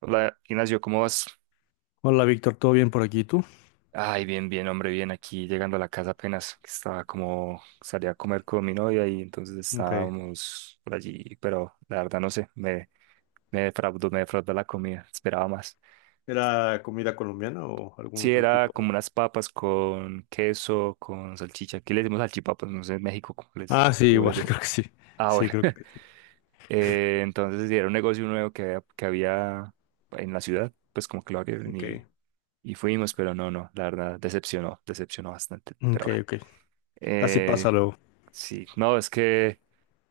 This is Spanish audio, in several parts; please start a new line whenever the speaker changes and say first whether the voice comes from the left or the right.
right: Hola, Ignacio, ¿cómo vas?
left: Hola Víctor, ¿todo bien por aquí? ¿Tú?
right: Ay, bien, bien, hombre, bien. Aquí llegando a la casa apenas, que estaba como, salí a comer con mi novia y entonces
left: Ok.
right: estábamos por allí, pero la verdad no sé, me defraudó la comida, esperaba más.
left: ¿Era comida colombiana o algún
right: Sí,
left: otro
right: era
left: tipo de?
right: como unas papas con queso, con salchicha. Aquí le decimos salchipapas, no sé en México
left: Ah, sí,
right: cómo les
left: igual,
right: diré.
left: creo que sí.
right: Ah,
left: Sí,
right: bueno.
left: creo que sí.
right: Entonces sí, era un negocio nuevo que había en la ciudad, pues como que lo abrieron y
left: Ok.
right: Y fuimos, pero no, no, la verdad, decepcionó, decepcionó bastante. Pero
left: Ok,
right: bueno,
left: ok. Así pasa
right: eh,
left: luego.
right: sí, no, es que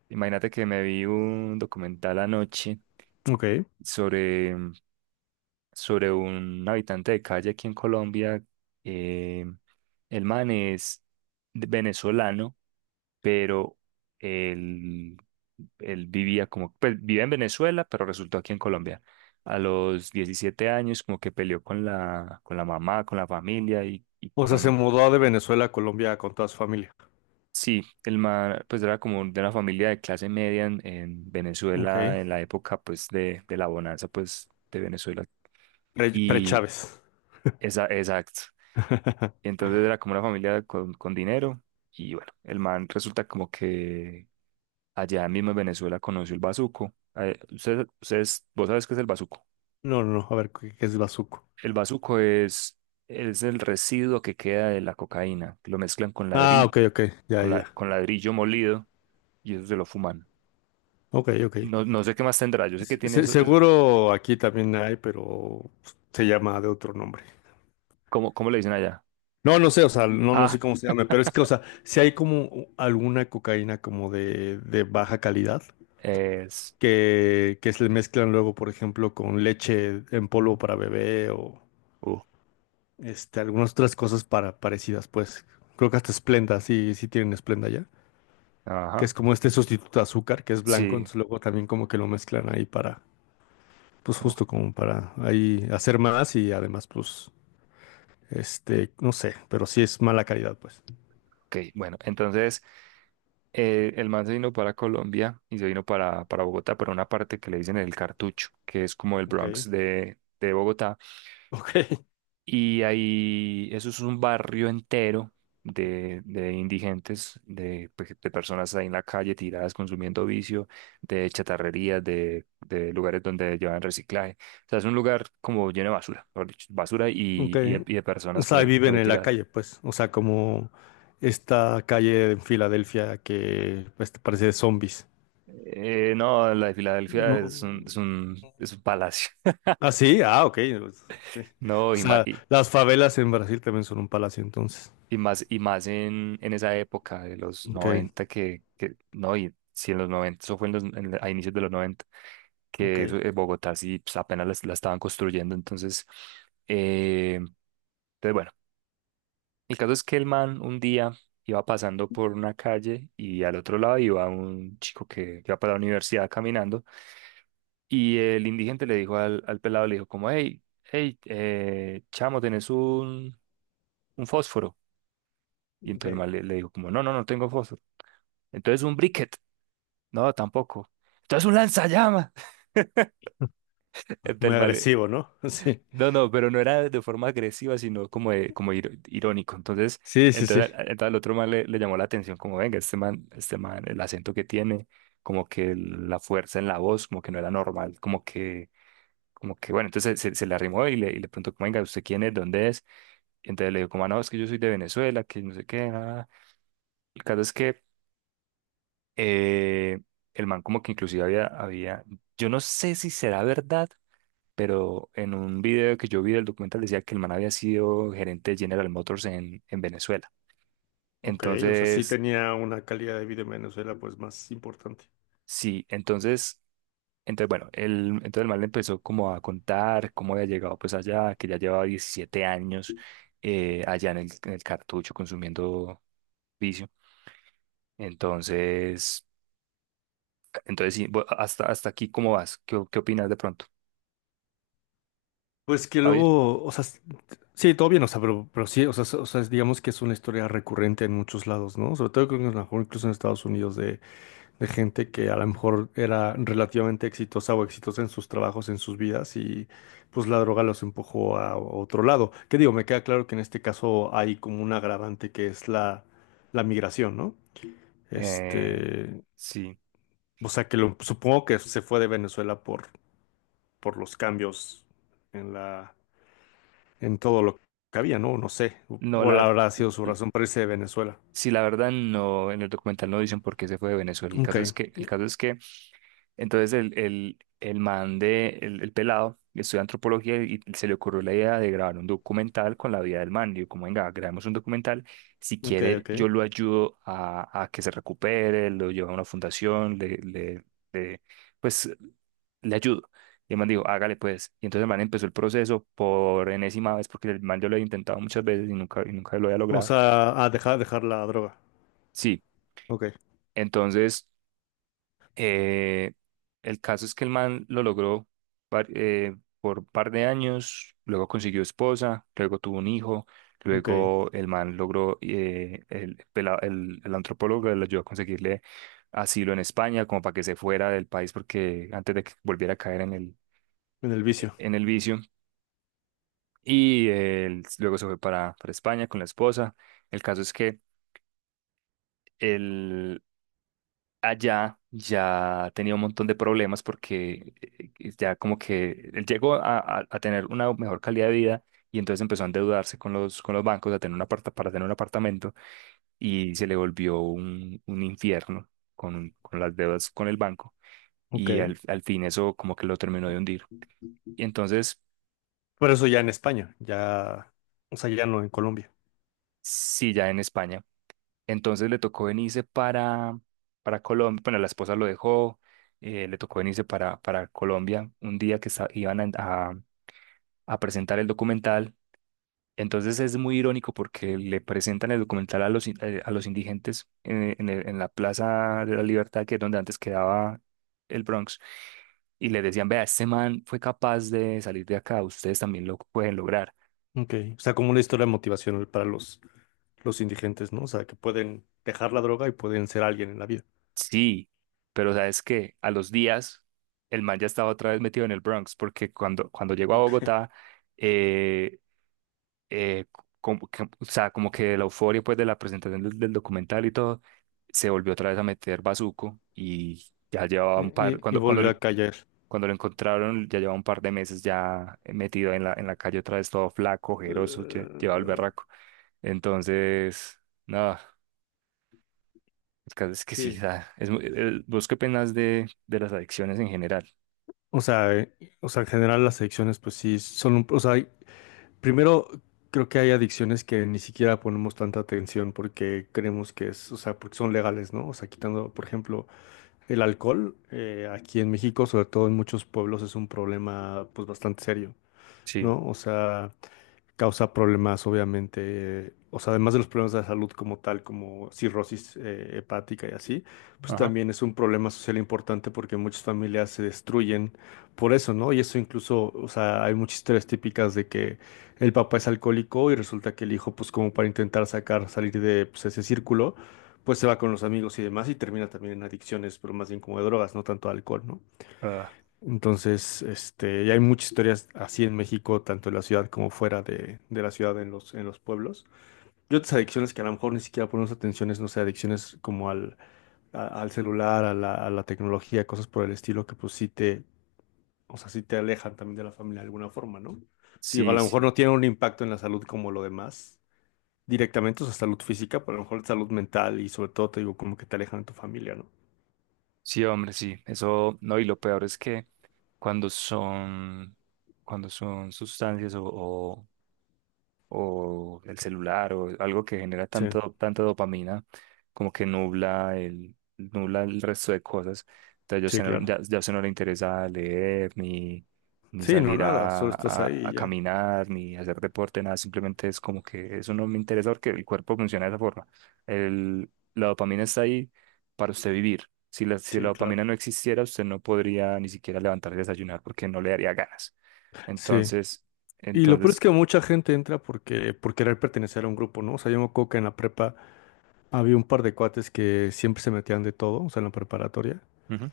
right: imagínate que me vi un documental anoche
left: Ok.
right: sobre, sobre un habitante de calle aquí en Colombia. eh, el man es venezolano, pero él, él vivía como, pues vive en Venezuela, pero resultó aquí en Colombia. A los 17 años como que peleó con la mamá, con la familia y
left: O sea, se
right: con
left: mudó de Venezuela a Colombia con toda su familia.
right: sí, el man pues era como de una familia de clase media en
left: Ok.
right: Venezuela en la época pues de la bonanza pues de Venezuela
left: Pre,
right: y
left: pre-Chávez.
right: exacto. Y entonces era como una familia con dinero y bueno, el man resulta como que allá mismo en Venezuela conoció el bazuco. Ustedes- vos sabes qué es el bazuco.
left: No, no, no. A ver, ¿qué es bazuco?
right: El bazuco es el residuo que queda de la cocaína, lo mezclan con
left: Ah,
right: ladrillo,
left: ok, ok. Ya, ya.
right: con la,
left: Ya.
right: con ladrillo molido y eso se lo fuman.
left: Ok, ok.
right: No, no sé qué más tendrá. Yo sé que
left: Se-
right: tiene
left: se-
right: eso. Es-
left: seguro aquí también hay, pero se llama de otro nombre.
right: ¿cómo, cómo le dicen allá?
left: No, no sé, o sea, no, no
right: Ah,
left: sé cómo se llama, pero es que, o sea, si hay como alguna cocaína como de baja calidad
right: es.
left: que se le mezclan luego, por ejemplo, con leche en polvo para bebé o
right: Uh,
left: algunas otras cosas para, parecidas, pues creo que hasta Splenda, sí, sí tienen Splenda ya, que es
right: ajá.
left: como este sustituto de azúcar, que es blanco,
right: Sí.
left: entonces luego también como que lo mezclan ahí para, pues
right: Uh,
left: justo como para ahí hacer más y además, pues, no sé, pero sí es mala calidad, pues.
right: ok. Bueno, entonces el man se vino para Colombia y se vino para Bogotá, para una parte que le dicen el Cartucho, que es como el
left: Ok,
right: Bronx de Bogotá.
left: ok.
right: Y ahí, eso es un barrio entero de indigentes, de, pe- de personas ahí en la calle tiradas consumiendo vicio, de chatarrerías, de lugares donde llevan reciclaje. O sea, es un lugar como lleno de basura, mejor dicho, basura
left: Ok.
right: y de
left: O
right: personas
left: sea,
right: por
left: viven
right: ahí
left: en la
right: tiradas.
left: calle, pues. O sea, como esta calle en Filadelfia que pues, te parece de zombies.
right: No, la de Filadelfia
left: No.
right: es un, es un, es un palacio,
left: Ah, sí, ah, ok. Pues, ok.
right: ¿no?
left: O sea, las favelas en Brasil también son un palacio, entonces.
right: Y más en esa época de los
left: Ok,
right: 90 que no, y si en los 90 eso fue en los, en- a inicios de los 90
left: ok,
right: que eso, Bogotá sí pues, apenas la, la estaban construyendo, entonces, eh, entonces, bueno, el caso es que el man un día iba pasando por una calle y al otro lado iba un chico que iba para la universidad caminando y el indigente le dijo al, al pelado, le dijo como, hey, hey, chamo, ¿tenés un fósforo? Y entonces el
left: ok.
right: man le, le dijo como, no, no, no tengo fósforo. Entonces un briquet, no, tampoco. Entonces un lanzallamas. Entonces
left: Muy
right: el man le-
left: agresivo, ¿no? Sí.
right: No, no, pero no era de forma agresiva, sino como, de- como ir- irónico. Entonces,
left: Sí, sí, sí.
right: entonces, a- entonces al otro man le, le llamó la atención, como, venga, este man, el acento que tiene, como que el- la fuerza en la voz, como que no era normal, como que, bueno, entonces se le arrimó y le preguntó, como, venga, ¿usted quién es? ¿Dónde es? Y entonces le dijo, como, "Ah, no, es que yo soy de Venezuela, que no sé qué, nada. El caso es que eh, el man como que inclusive había, había, yo no sé si será verdad, pero en un video que yo vi del documental decía que el man había sido gerente de General Motors en Venezuela.
left: Ok, o sea, sí
right: Entonces,
left: tenía una calidad de vida en Venezuela, pues, más importante.
right: sí, entonces, entonces bueno, el, entonces el man le empezó como a contar cómo había llegado pues allá, que ya llevaba 17 allá en el cartucho consumiendo vicio. Entonces, entonces sí, bu- hasta, hasta aquí, ¿cómo vas? ¿Qué, qué opinas de pronto?
left: Pues que
right: ¿Está bien?
left: luego, o sea, sí, todo bien, o sea, pero sí, o sea, so, o sea, digamos que es una historia recurrente en muchos lados, ¿no? Sobre todo creo que a lo mejor incluso en Estados Unidos de gente que a lo mejor era relativamente exitosa o exitosa en sus trabajos, en sus vidas, y pues la droga los empujó a otro lado. Que digo, me queda claro que en este caso hay como un agravante que es la migración, ¿no?
right: Eh,
left: Este,
right: sí,
left: o sea, que lo, supongo que se fue de Venezuela por los cambios en todo lo que había, ¿no? No sé,
right: no,
left: cuál
right: la...
left: habrá sido su razón para irse de Venezuela.
right: Sí, la verdad no, en el documental no dicen por qué se fue de Venezuela. El
left: Ok,
right: caso es que, el caso es que entonces el man de, el pelado, estudia antropología y se le ocurrió la idea de grabar un documental con la vida del man. Digo, como venga, grabemos un documental. Si
left: ok,
right: quiere,
left: ok.
right: yo lo ayudo a que se recupere, lo llevo a una fundación, le- pues le ayudo. Y el man dijo, hágale pues. Y entonces el man empezó el proceso por enésima vez, porque el man yo lo había intentado muchas veces y nunca lo había
left: O
right: logrado.
left: sea, a dejar la droga.
right: Sí,
left: Ok,
right: entonces. Eh, el caso es que el man lo logró par- eh, por un par de años, luego consiguió esposa, luego tuvo un hijo,
left: ok.
right: luego el man logró, el, pela- el antropólogo le ayudó a conseguirle asilo en España, como para que se fuera del país, porque antes de que volviera a caer
left: En el vicio.
right: en el vicio. Y él luego se fue para España con la esposa. El caso es que allá ya tenía un montón de problemas porque ya como que él llegó a tener una mejor calidad de vida y entonces empezó a endeudarse con los bancos a tener un aparta- para tener un apartamento y se le volvió un infierno con las deudas con el banco
left: Ok.
right: y al, al fin eso como que lo terminó de hundir. Y entonces,
left: Pero eso ya en España, ya, o sea, ya no en Colombia.
right: sí, ya en España. Entonces le tocó venirse para Colombia, bueno, la esposa lo dejó le tocó venirse para Colombia un día que sa- iban a presentar el documental. Entonces es muy irónico porque le presentan el documental a los, in- a los indigentes en el- en la Plaza de la Libertad, que es donde antes quedaba el Bronx, y les decían, vea, este man fue capaz de salir de acá, ustedes también lo pueden lograr.
left: Ok. O sea, como una historia motivacional para los indigentes, ¿no? O sea, que pueden dejar la droga y pueden ser alguien en la vida.
right: Sí, pero sabes que a los días el man ya estaba otra vez metido en el Bronx, porque cuando, cuando llegó a
left: Ok.
right: Bogotá, eh, eh, como que- o sea, como que de la euforia pues de la presentación del, del documental y todo, se volvió otra vez a meter Bazuco y ya llevaba
left: Y,
right: un par,
left: y- y
right: cuando,
left: volvió a caer.
right: cuando lo encontraron ya llevaba un par de meses ya metido en la calle otra vez todo flaco, ojeroso, lle- llevaba el
left: Eh,
right: berraco. Entonces, nada, el caso es que sí,
left: sí.
right: da, es, muy- el- ¿vos qué penas de las adicciones en general?
left: O sea, eh, o sea, en general las adicciones, pues sí, son un, o sea, primero, creo que hay adicciones que ni siquiera ponemos tanta atención porque creemos que es, o sea, porque son legales, ¿no? O sea, quitando, por ejemplo, el alcohol, aquí en México, sobre todo en muchos pueblos, es un problema, pues, bastante serio,
right: Sí,
left: ¿no? O sea, causa problemas, obviamente, o sea, además de los problemas de la salud como tal, como cirrosis hepática y así, pues
right: ajá,
left: también es un problema social importante porque muchas familias se destruyen por eso, ¿no? Y eso incluso, o sea, hay muchas historias típicas de que el papá es alcohólico y resulta que el hijo, pues como para intentar sacar, salir de pues, ese círculo, pues se va con los amigos y demás y termina también en adicciones, pero más bien como de drogas, no tanto alcohol, ¿no?
right: ah,
left: Entonces, y hay muchas historias así en México, tanto en la ciudad como fuera de la ciudad, en los pueblos. Y otras adicciones que a lo mejor ni siquiera ponemos atención, es, no sé, adicciones como al celular, a la tecnología, cosas por el estilo que pues sí te, o sea, sí te alejan también de la familia de alguna forma, ¿no? Sí, a
right: sí,
left: lo mejor
right: sí.
left: no tiene un impacto en la salud como lo demás, directamente, o sea, salud física, pero a lo mejor salud mental y sobre todo te digo como que te alejan de tu familia, ¿no?
right: Sí, hombre, sí. Eso, no, y lo peor es que cuando son, cuando son sustancias o el celular o algo que genera
left: Sí,
right: tanto, tanta dopamina como que nubla el resto de cosas. Entonces yo
left: sí,
right: se no-
left: claro.
right: ya, ya se no le interesa leer ni, ni
left: Sí, no,
right: salir
left: nada, solo estás ahí y
right: a
left: ya.
right: caminar ni hacer deporte, nada, simplemente es como que eso no me interesa porque el cuerpo funciona de esa forma. El, la dopamina está ahí para usted vivir. Si la, si la
left: Sí, claro.
right: dopamina no existiera, usted no podría ni siquiera levantar y desayunar porque no le daría ganas.
left: Sí.
right: Entonces,
left: Y lo peor es
right: entonces,
left: que mucha gente entra porque, por querer pertenecer a un grupo, ¿no? O sea, yo me acuerdo que en la prepa había un par de cuates que siempre se metían de todo, o sea, en la preparatoria.
right: ujú.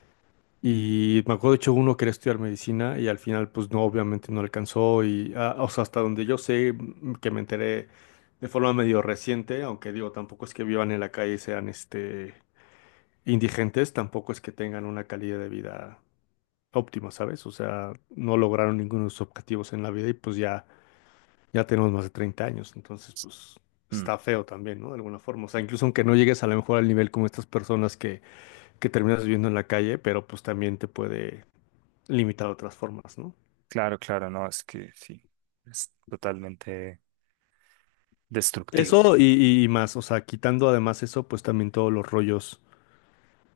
left: Y me acuerdo, de hecho, uno quería estudiar medicina y al final, pues no, obviamente no alcanzó. Y, ah, o sea, hasta donde yo sé, que me enteré de forma medio reciente, aunque digo, tampoco es que vivan en la calle y sean, indigentes, tampoco es que tengan una calidad de vida óptima, ¿sabes? O sea, no lograron ninguno de sus objetivos en la vida y pues ya tenemos más de 30 años, entonces pues está feo también, ¿no? De alguna forma. O sea, incluso aunque no llegues a lo mejor al nivel como estas personas que terminas viviendo en la calle, pero pues también te puede limitar de otras formas, ¿no?
right: Claro, claro, no, es que sí, es totalmente destructivo.
left: Eso y más, o sea, quitando además eso, pues también todos los rollos,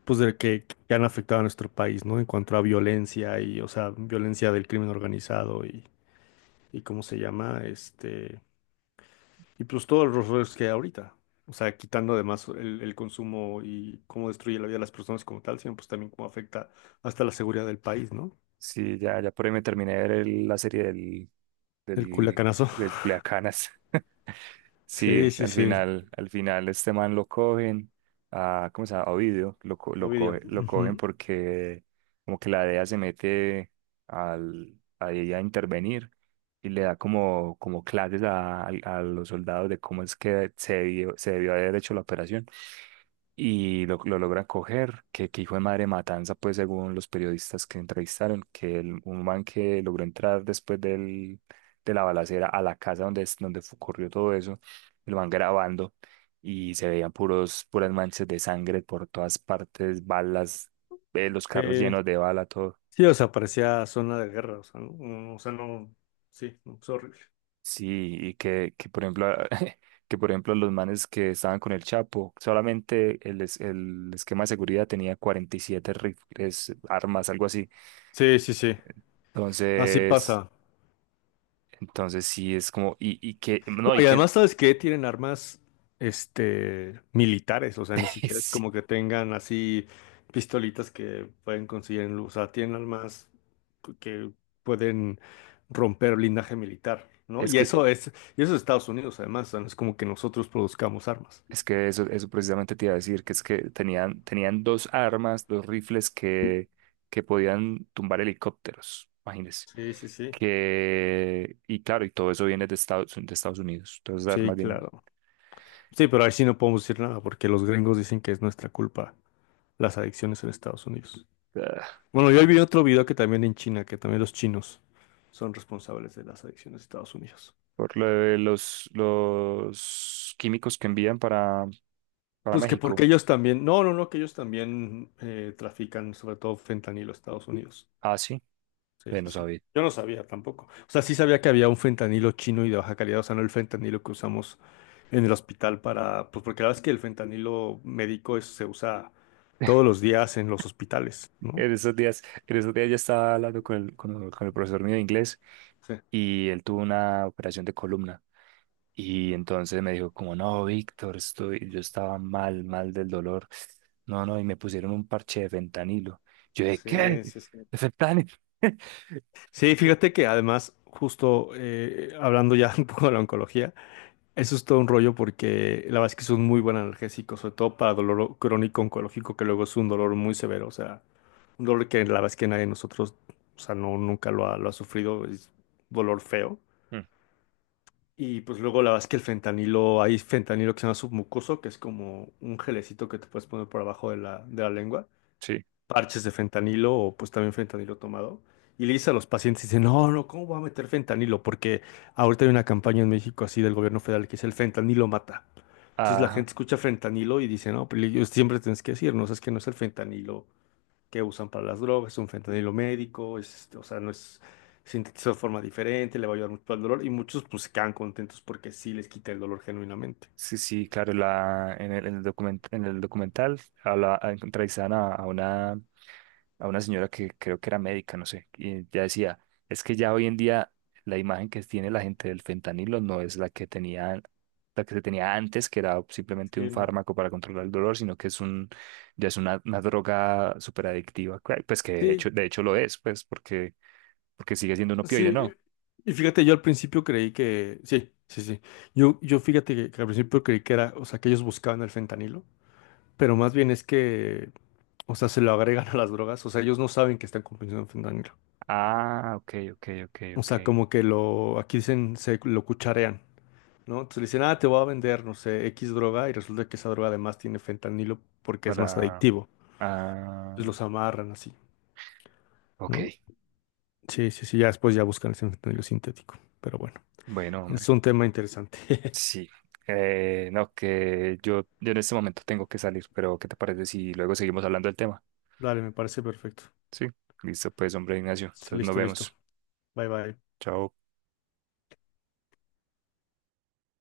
left: pues de que han afectado a nuestro país, ¿no? En cuanto a violencia y, o sea, violencia del crimen organizado y ¿cómo se llama? Y pues todos los errores que hay ahorita. O sea, quitando además el consumo y cómo destruye la vida de las personas como tal, sino pues también cómo afecta hasta la seguridad del país, ¿no?
right: Sí, ya, ya por ahí me terminé de ver el- la serie del,
left: El
right: del,
left: culacanazo.
right: del Culiacanas. Sí,
left: Sí, sí, sí.
right: al final este man lo cogen, a, ¿cómo se llama? A Ovidio, lo, co- lo,
left: Ovidio.
right: coge- lo cogen
left: Ujú.
right: porque como que la DEA se mete al, a ella a intervenir y le da como, como clases a los soldados de cómo es que se debió haber hecho la operación. Y lo logra coger, que hijo de madre matanza, pues según los periodistas que entrevistaron, que el, un man que logró entrar después del, de la balacera a la casa donde, es- donde fu- ocurrió todo eso, lo van grabando y se veían puros, puras manchas de sangre por todas partes, balas, los carros
left: Eh,
right: llenos de bala, todo.
left: sí, o sea, parecía zona de guerra. O sea, no, o sea, no. Sí, no, es horrible.
right: Sí, y que por ejemplo, que por ejemplo los manes que estaban con el Chapo, solamente el, es- el esquema de seguridad tenía 47 rifles, armas, algo así.
left: Sí, sí, sí. Así
right: Entonces,
left: pasa.
right: entonces sí es como, y que,
left: No,
right: no, y
left: y
right: que,
left: además, ¿sabes qué? Tienen armas, militares, o sea, ni siquiera es
right: sí,
left: como que tengan así pistolitas que pueden conseguir en luz, o sea, tienen armas que pueden romper blindaje militar, ¿no?
right: es
left: Y
right: que,
left: eso es, y eso es Estados Unidos, además, o sea, no es como que nosotros produzcamos armas.
right: es que eso precisamente te iba a decir, que es que tenían, tenían dos armas, dos rifles que podían tumbar helicópteros, imagínense.
left: Sí, sí, sí.
right: Que, y claro, y todo eso viene de Estados Unidos, todas esas armas
left: Sí,
right: vienen.
left: claro. Sí, pero ahí sí no podemos decir nada porque los gringos dicen que es nuestra culpa las adicciones en Estados Unidos.
right: Ah,
left: Bueno, yo
right: ah,
left: vi otro video que también en China, que también los chinos son responsables de las adicciones de Estados Unidos.
right: por lo de los químicos que envían para
left: Pues que porque
right: México.
left: ellos también, no, no, no, que ellos también trafican sobre todo fentanilo a Estados Unidos.
right: Ah, sí,
left: Sí,
right: ve, no
left: sí, sí.
right: sabía.
left: Yo no sabía tampoco. O sea, sí sabía que había un fentanilo chino y de baja calidad, o sea, no el fentanilo que usamos en el hospital para, pues porque la verdad es que el fentanilo médico se usa todos los días en los hospitales, ¿no?
right: En esos días yo estaba hablando con el, con, el- con el profesor mío de inglés
left: Sí,
right: y él tuvo una operación de columna. Y entonces me dijo como, no, Víctor, estoy, yo estaba mal, mal del dolor. No, no, y me pusieron un parche de fentanilo. Yo dije, ¿qué?
left: sí, sí. Sí.
right: ¿De fentanilo?
left: Sí, fíjate que además, justo hablando ya un poco de la oncología, eso es todo un rollo porque la verdad es que es un muy buen analgésico, sobre todo para dolor crónico oncológico, que luego es un dolor muy severo, o sea, un dolor que la verdad es que nadie de nosotros, o sea, no, nunca lo ha sufrido, es dolor feo.
right: Mm,
left: Y pues luego la verdad es que el fentanilo, hay fentanilo que se llama submucoso, que es como un gelecito que te puedes poner por abajo de la, lengua
right: sí,
left: parches de fentanilo o pues también fentanilo tomado. Y le dice a los pacientes, dice, no, no, ¿cómo voy a meter fentanilo? Porque ahorita hay una campaña en México así del gobierno federal que es el fentanilo mata. Entonces la
right: ajá.
left: gente escucha fentanilo y dice, no, pero ellos siempre tienes que decir, no, es que no es el fentanilo que usan para las drogas, es un fentanilo médico, es, o sea, no es sintetizado de forma diferente, le va a ayudar mucho al dolor. Y muchos pues quedan contentos porque sí les quita el dolor genuinamente.
right: Sí, sí, claro, la, en el document- en el documental habla, entrevistan a una señora que creo que era médica, no sé, y ya decía, es que ya hoy en día la imagen que tiene la gente del fentanilo no es la que tenía, la que se tenía antes, que era simplemente
left: Sí,
right: un
left: no.
right: fármaco para controlar el dolor, sino que es un, ya es una droga súper adictiva, cua- pues que
left: Sí.
right: de hecho lo es, pues porque, porque sigue siendo un opioide,
left: Sí,
right: ¿no?
left: y fíjate, yo al principio creí que, sí, sí, sí, yo fíjate que al principio creí que era, o sea, que ellos buscaban el fentanilo, pero más bien es que, o sea, se lo agregan a las drogas, o sea, ellos no saben que están consumiendo fentanilo,
right: Ah, ok, ok, ok,
left: o
right: ok.
left: sea, como que lo, aquí dicen, se lo cucharean, ¿no? Entonces le dicen, ah, te voy a vender, no sé, X droga, y resulta que esa droga además tiene fentanilo porque es más
right: Para,
left: adictivo, entonces
right: ah,
left: los amarran así, ¿no?
right: ok.
left: Sí, sí, sí, ya después ya buscan ese fentanilo sintético, pero bueno,
right: Bueno, hombre.
left: es un tema interesante.
right: Sí, no, que yo en este momento tengo que salir, pero ¿qué te parece si luego seguimos hablando del tema?
left: Dale, me parece perfecto.
right: Sí, listo, pues, hombre Ignacio, entonces nos
left: Listo, listo.
right: vemos.
left: Bye, bye.
right: Chao.